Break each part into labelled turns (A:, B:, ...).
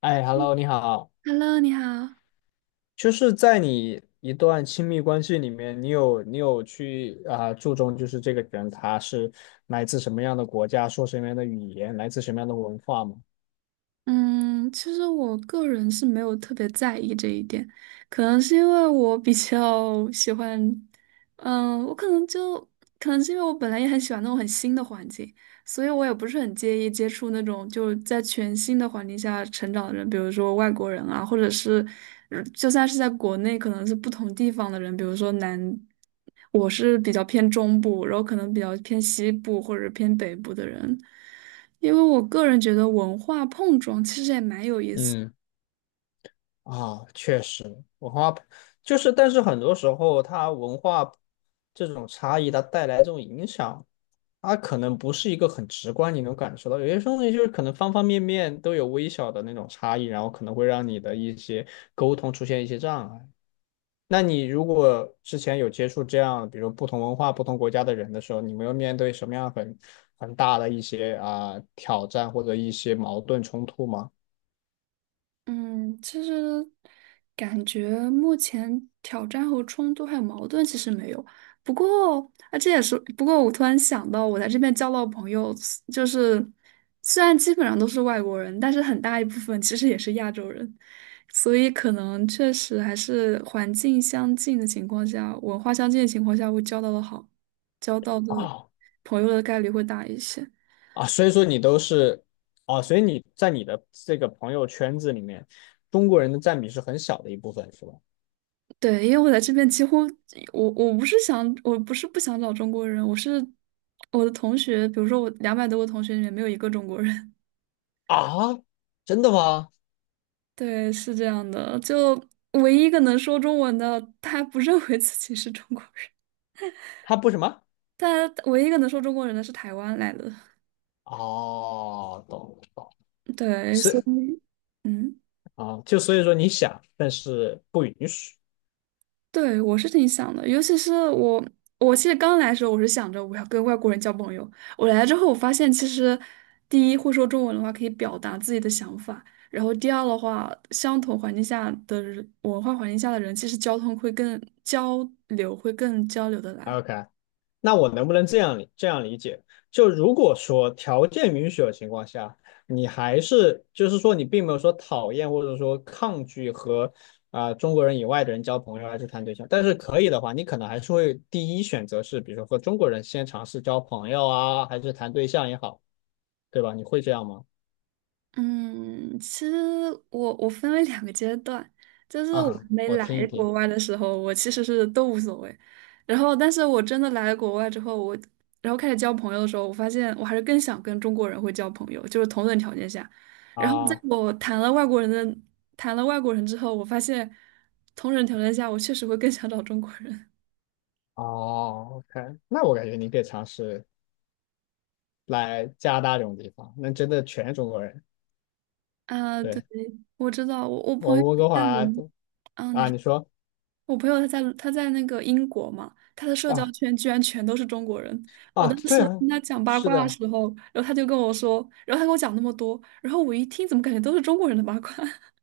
A: 哎，Hello，你好。
B: Hello，你好。
A: 就是在你一段亲密关系里面，你有去注重就是这个人他是来自什么样的国家，说什么样的语言，来自什么样的文化吗？
B: 嗯，其实我个人是没有特别在意这一点，可能是因为我比较喜欢，嗯，我可能就可能是因为我本来也很喜欢那种很新的环境，所以我也不是很介意接触那种就是在全新的环境下成长的人，比如说外国人啊，或者是就算是在国内，可能是不同地方的人，比如说南，我是比较偏中部，然后可能比较偏西部或者偏北部的人。因为我个人觉得文化碰撞其实也蛮有意思。
A: 嗯，啊，确实，文化就是，但是很多时候它文化这种差异，它带来这种影响，它可能不是一个很直观你能感受到，有些东西就是可能方方面面都有微小的那种差异，然后可能会让你的一些沟通出现一些障碍。那你如果之前有接触这样，比如不同文化、不同国家的人的时候，你没有面对什么样很大的一些挑战或者一些矛盾冲突吗？
B: 嗯，其实感觉目前挑战和冲突还有矛盾其实没有。不过啊，这也是不过我突然想到，我在这边交到朋友，就是虽然基本上都是外国人，但是很大一部分其实也是亚洲人，所以可能确实还是环境相近的情况下，文化相近的情况下，会交到的
A: 啊
B: 朋友的概率会大一些。
A: 啊，所以说你都是啊，所以你在你的这个朋友圈子里面，中国人的占比是很小的一部分，是吧？
B: 对，因为我在这边几乎，我不是不想找中国人，我的同学，比如说我200多个同学里面没有一个中国人。
A: 啊，真的吗？
B: 对，是这样的，就唯一一个能说中文的，他不认为自己是中国人，
A: 他不什么？
B: 但唯一一个能说中国人的是台湾来的。
A: 哦，懂懂，
B: 对，所
A: 是
B: 以，嗯。
A: 啊，就所以说你想，但是不允许。
B: 对，我是挺想的，尤其是我，我其实刚来的时候，我是想着我要跟外国人交朋友。我来了之后，我发现其实，第一会说中文的话，可以表达自己的想法；然后第二的话，相同环境下的人文化环境下的人，其实交通会更交流，会更交流的来。
A: OK,那我能不能这样理解？就如果说条件允许的情况下，你还是就是说你并没有说讨厌或者说抗拒和中国人以外的人交朋友还是谈对象，但是可以的话，你可能还是会第一选择是，比如说和中国人先尝试交朋友啊，还是谈对象也好，对吧？你会这样吗？
B: 嗯，其实我分为两个阶段，就是我
A: 啊，
B: 还没
A: 我听一
B: 来
A: 听
B: 国外的时候，我其实是都无所谓，然后但是我真的来了国外之后，然后开始交朋友的时候，我发现我还是更想跟中国人会交朋友，就是同等条件下。然后在
A: 啊。
B: 我谈了外国人的谈了外国人之后，我发现同等条件下，我确实会更想找中国人。
A: 哦，OK,那我感觉你可以尝试来加拿大这种地方，那真的全是中国人。
B: 啊、对，
A: 对，
B: 我知道，
A: 我们温哥
B: 在
A: 华
B: 伦，
A: 都啊，
B: 说。
A: 你说
B: 我朋友他在那个英国嘛，他的社交
A: 啊
B: 圈居然全都是中国人。我
A: 啊，
B: 当
A: 对
B: 时
A: 啊，
B: 跟他讲八
A: 是
B: 卦的
A: 的
B: 时候，然后他就跟我说，然后他跟我讲那么多，然后我一听怎么感觉都是中国人的八卦？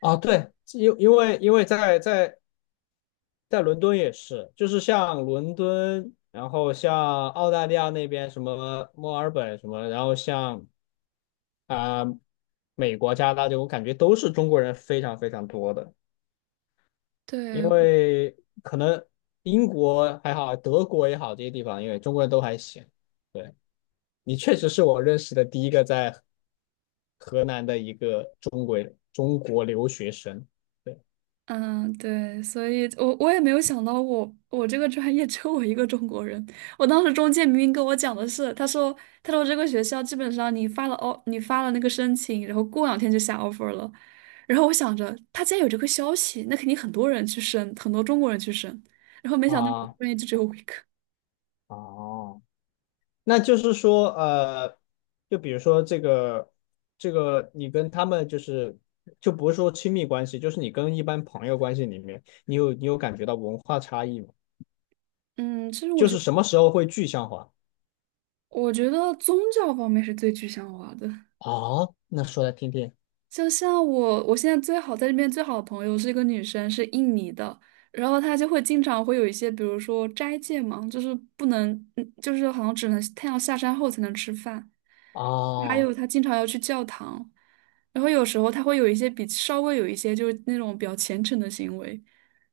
A: 啊，对，因为在在伦敦也是，就是像伦敦，然后像澳大利亚那边什么墨尔本什么，然后像啊、美国、加拿大这种我感觉都是中国人非常非常多的。
B: 对，
A: 因为可能英国还好，德国也好，这些地方，因为中国人都还行。对，你确实是我认识的第一个在河南的一个中国留学生。对
B: 嗯，对，所以我也没有想到我这个专业 只有我一个中国人。我当时中介明明跟我讲的是，他说这个学校基本上你发了那个申请，然后过两天就下 offer 了。然后我想着他既然有这个消息，那肯定很多人去申，很多中国人去申。然后没想到我
A: 啊，
B: 专业就只有我一个。
A: 哦，那就是说，就比如说这个，你跟他们就是就不是说亲密关系，就是你跟一般朋友关系里面，你有感觉到文化差异吗？
B: 嗯，其实我
A: 就是
B: 觉
A: 什么时候会具象化？
B: 我觉得宗教方面是最具象化的。
A: 哦，那说来听听。
B: 就像我，我现在最好在这边最好的朋友是一个女生，是印尼的，然后她就会经常会有一些，比如说斋戒嘛，就是不能，嗯就是好像只能太阳下山后才能吃饭，还
A: 哦
B: 有她经常要去教堂，然后有时候她会有一些比稍微有一些就是那种比较虔诚的行为，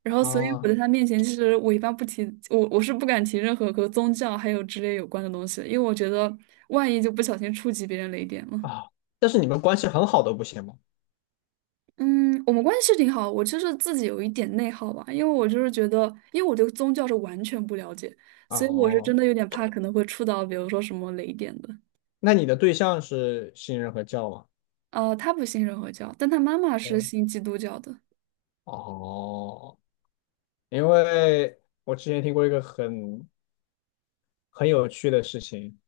B: 然后所以我
A: 哦
B: 在她面前，其实我一般不提，我是不敢提任何和宗教还有之类有关的东西的，因为我觉得万一就不小心触及别人雷点
A: 哦，
B: 了。
A: 啊！但是你们关系很好都不行吗？
B: 嗯，我们关系是挺好，我就是自己有一点内耗吧，因为我对宗教是完全不了解，所以我是真
A: 哦，
B: 的有点怕可能会触到，比如说什么雷点的。
A: 那你的对象是信任和教吗？
B: 呃，他不信任何教，但他妈妈是
A: 哦
B: 信基督教的。
A: 哦，因为我之前听过一个很有趣的事情，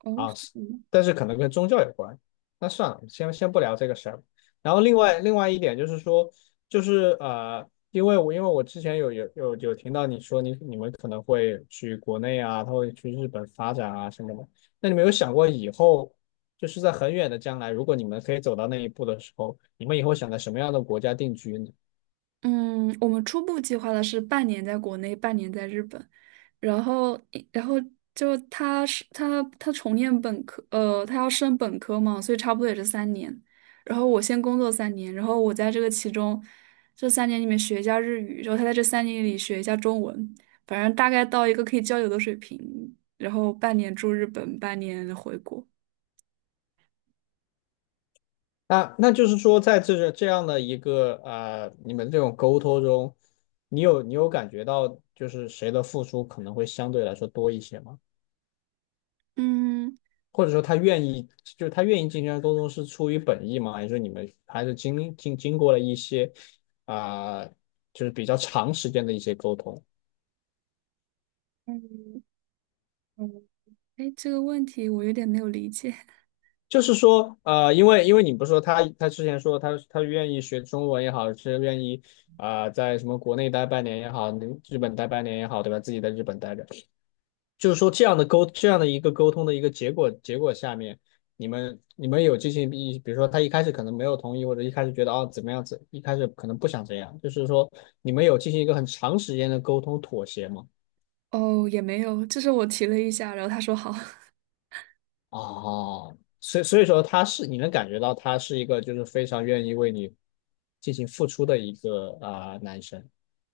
B: 哦，
A: 啊，
B: 是吗？
A: 但是可能跟宗教有关。那算了，先不聊这个事儿。然后另外一点就是说，因为我之前有听到你说你们可能会去国内啊，他会去日本发展啊什么的。那你们有想过以后，就是在很远的将来，如果你们可以走到那一步的时候，你们以后想在什么样的国家定居呢？
B: 嗯，我们初步计划的是半年在国内，半年在日本。然后然后就他是他他重念本科，呃，他要升本科嘛，所以差不多也是三年。然后我先工作三年，然后我在这个其中这三年里面学一下日语，然后他在这三年里学一下中文，反正大概到一个可以交流的水平。然后半年住日本，半年回国。
A: 那那就是说，在这个这样的一个你们这种沟通中，你有感觉到就是谁的付出可能会相对来说多一些吗？
B: 嗯，
A: 或者说他愿意，就是他愿意进行沟通是出于本意吗？还是说你们还是经过了一些啊、呃就是比较长时间的一些沟通？
B: 哎，这个问题我有点没有理解。
A: 就是说，因为你不是说他之前说他愿意学中文也好，是愿意在什么国内待半年也好，日本待半年也好，对吧？自己在日本待着。就是说这样的一个沟通的一个结果下面，你们有进行一，比如说他一开始可能没有同意，或者一开始觉得啊怎么样子，一开始可能不想这样，就是说你们有进行一个很长时间的沟通妥协吗？
B: 哦，也没有，就是我提了一下，然后他说好。
A: 哦，所以说他是你能感觉到他是一个就是非常愿意为你进行付出的一个男生。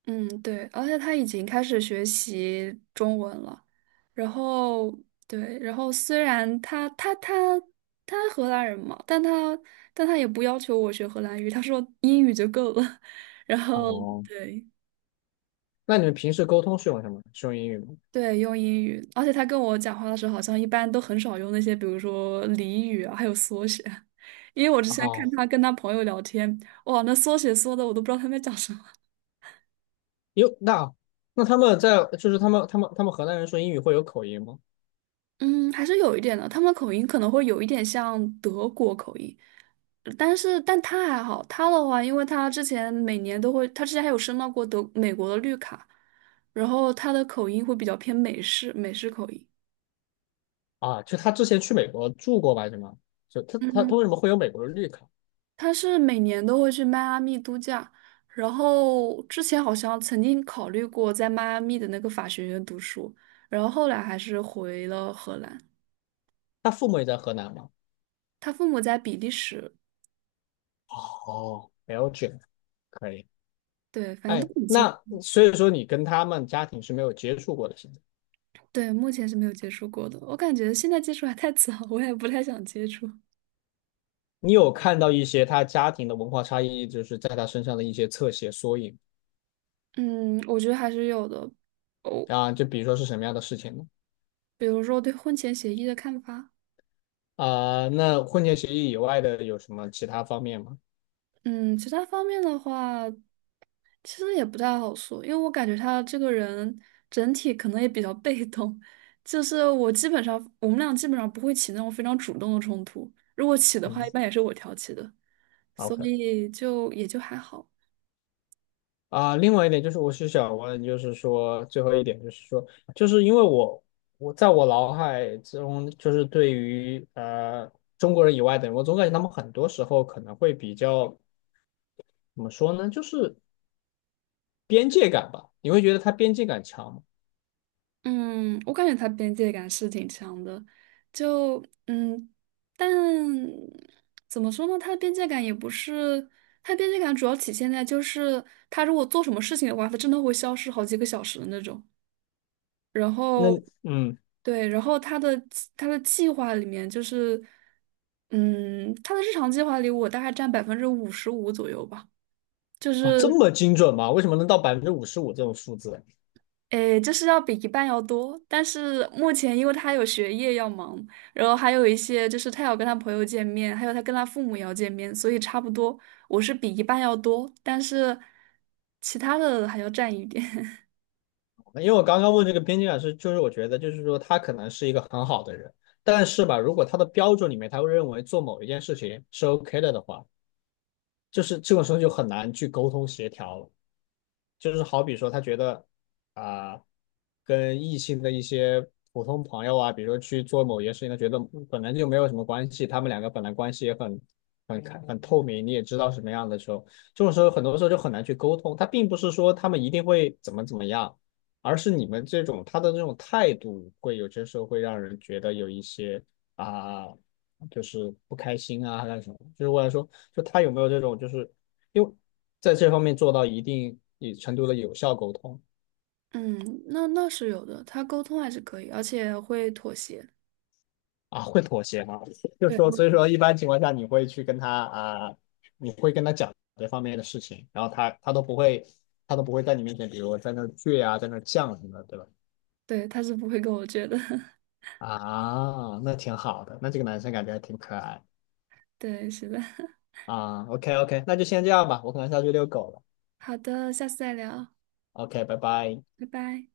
B: 嗯，对，而且他已经开始学习中文了，然后对，然后虽然他他荷兰人嘛，但他也不要求我学荷兰语，他说英语就够了，然后
A: 哦，
B: 对
A: 那你们平时沟通是用什么？是用英语吗？
B: 对，用英语，而且他跟我讲话的时候，好像一般都很少用那些，比如说俚语啊，还有缩写，因为我之前看
A: 哦，
B: 他跟他朋友聊天，哇，那缩写缩的我都不知道他们在讲什么。
A: 有那那他们在就是他们河南人说英语会有口音吗？
B: 嗯，还是有一点的，他们口音可能会有一点像德国口音，但他还好，他的话，因为他之前每年都会，他之前还有申到过德美国的绿卡，然后他的口音会比较偏美式口音。
A: 啊，就他之前去美国住过吧，是吗？就他为
B: 嗯，
A: 什么会有美国的绿卡？
B: 他是每年都会去迈阿密度假，然后之前好像曾经考虑过在迈阿密的那个法学院读书，然后后来还是回了荷兰。
A: 他父母也在河南吗？
B: 他父母在比利时，
A: 哦，Belgium 可以。
B: 对，反正
A: 哎，
B: 都很近。
A: 那所以说你跟他们家庭是没有接触过的，现在
B: 对，目前是没有接触过的。我感觉现在接触还太早，我也不太想接触。
A: 你有看到一些他家庭的文化差异，就是在他身上的一些侧写缩影
B: 嗯，我觉得还是有的。哦，
A: 啊？就比如说是什么样的事情呢？
B: 比如说对婚前协议的看法。
A: 啊、那婚前协议以外的有什么其他方面吗？
B: 嗯，其他方面的话，其实也不太好说，因为我感觉他这个人整体可能也比较被动。就是我们俩基本上不会起那种非常主动的冲突，如果起的话，一
A: 嗯
B: 般也是我挑起的，所
A: ，OK。
B: 以就也就还好。
A: 啊，另外一点就是，我是想问，就是说最后一点就是说，因为我在我脑海中，就是对于中国人以外的人，我总感觉他们很多时候可能会比较怎么说呢，就是边界感吧。你会觉得他边界感强吗
B: 嗯，我感觉他边界感是挺强的，就嗯，但怎么说呢？他的边界感也不是，他边界感主要体现在就是他如果做什么事情的话，他真的会消失好几个小时的那种。然
A: 那
B: 后，
A: 嗯，
B: 对，他的计划里面就是，嗯，他的日常计划里我大概占55%左右吧，就
A: 哇，
B: 是。
A: 这么精准吗？为什么能到55%这种数字啊？
B: 诶，就是要比一半要多，但是目前因为他有学业要忙，然后还有一些就是他要跟他朋友见面，还有他跟他父母也要见面，所以差不多我是比一半要多，但是其他的还要占一点。
A: 因为我刚刚问这个边界感是，就是我觉得就是说他可能是一个很好的人，但是吧，如果他的标准里面他会认为做某一件事情是 OK 的话。就是这个时候就很难去沟通协调了。就是好比说，他觉得啊、跟异性的一些普通朋友啊，比如说去做某些事情，他觉得本来就没有什么关系，他们两个本来关系也很开很透明，你也知道什么样的时候，这种时候很多时候就很难去沟通。他并不是说他们一定会怎么怎么样，而是你们这种他的这种态度，会有些时候会让人觉得有一些啊。就是不开心啊，还是什么？就是我想说，就他有没有这种，就是因为在这方面做到一定程度的有效沟通
B: 嗯，那那是有的，他沟通还是可以，而且会妥协。
A: 啊，会妥协吗？就
B: 对，
A: 说，所以说一般情况下你会去跟他啊，你会跟他讲这方面的事情，然后他都不会，他都不会在你面前，比如在那儿倔啊，在那儿犟什么的，对吧？
B: 对，他是不会跟我倔的。
A: 啊，那挺好的，那这个男生感觉还挺可爱
B: 对，是的。
A: 啊。OK OK,那就先这样吧，我可能下去遛狗了。
B: 好的，下次再聊，
A: OK,拜拜。
B: 拜拜。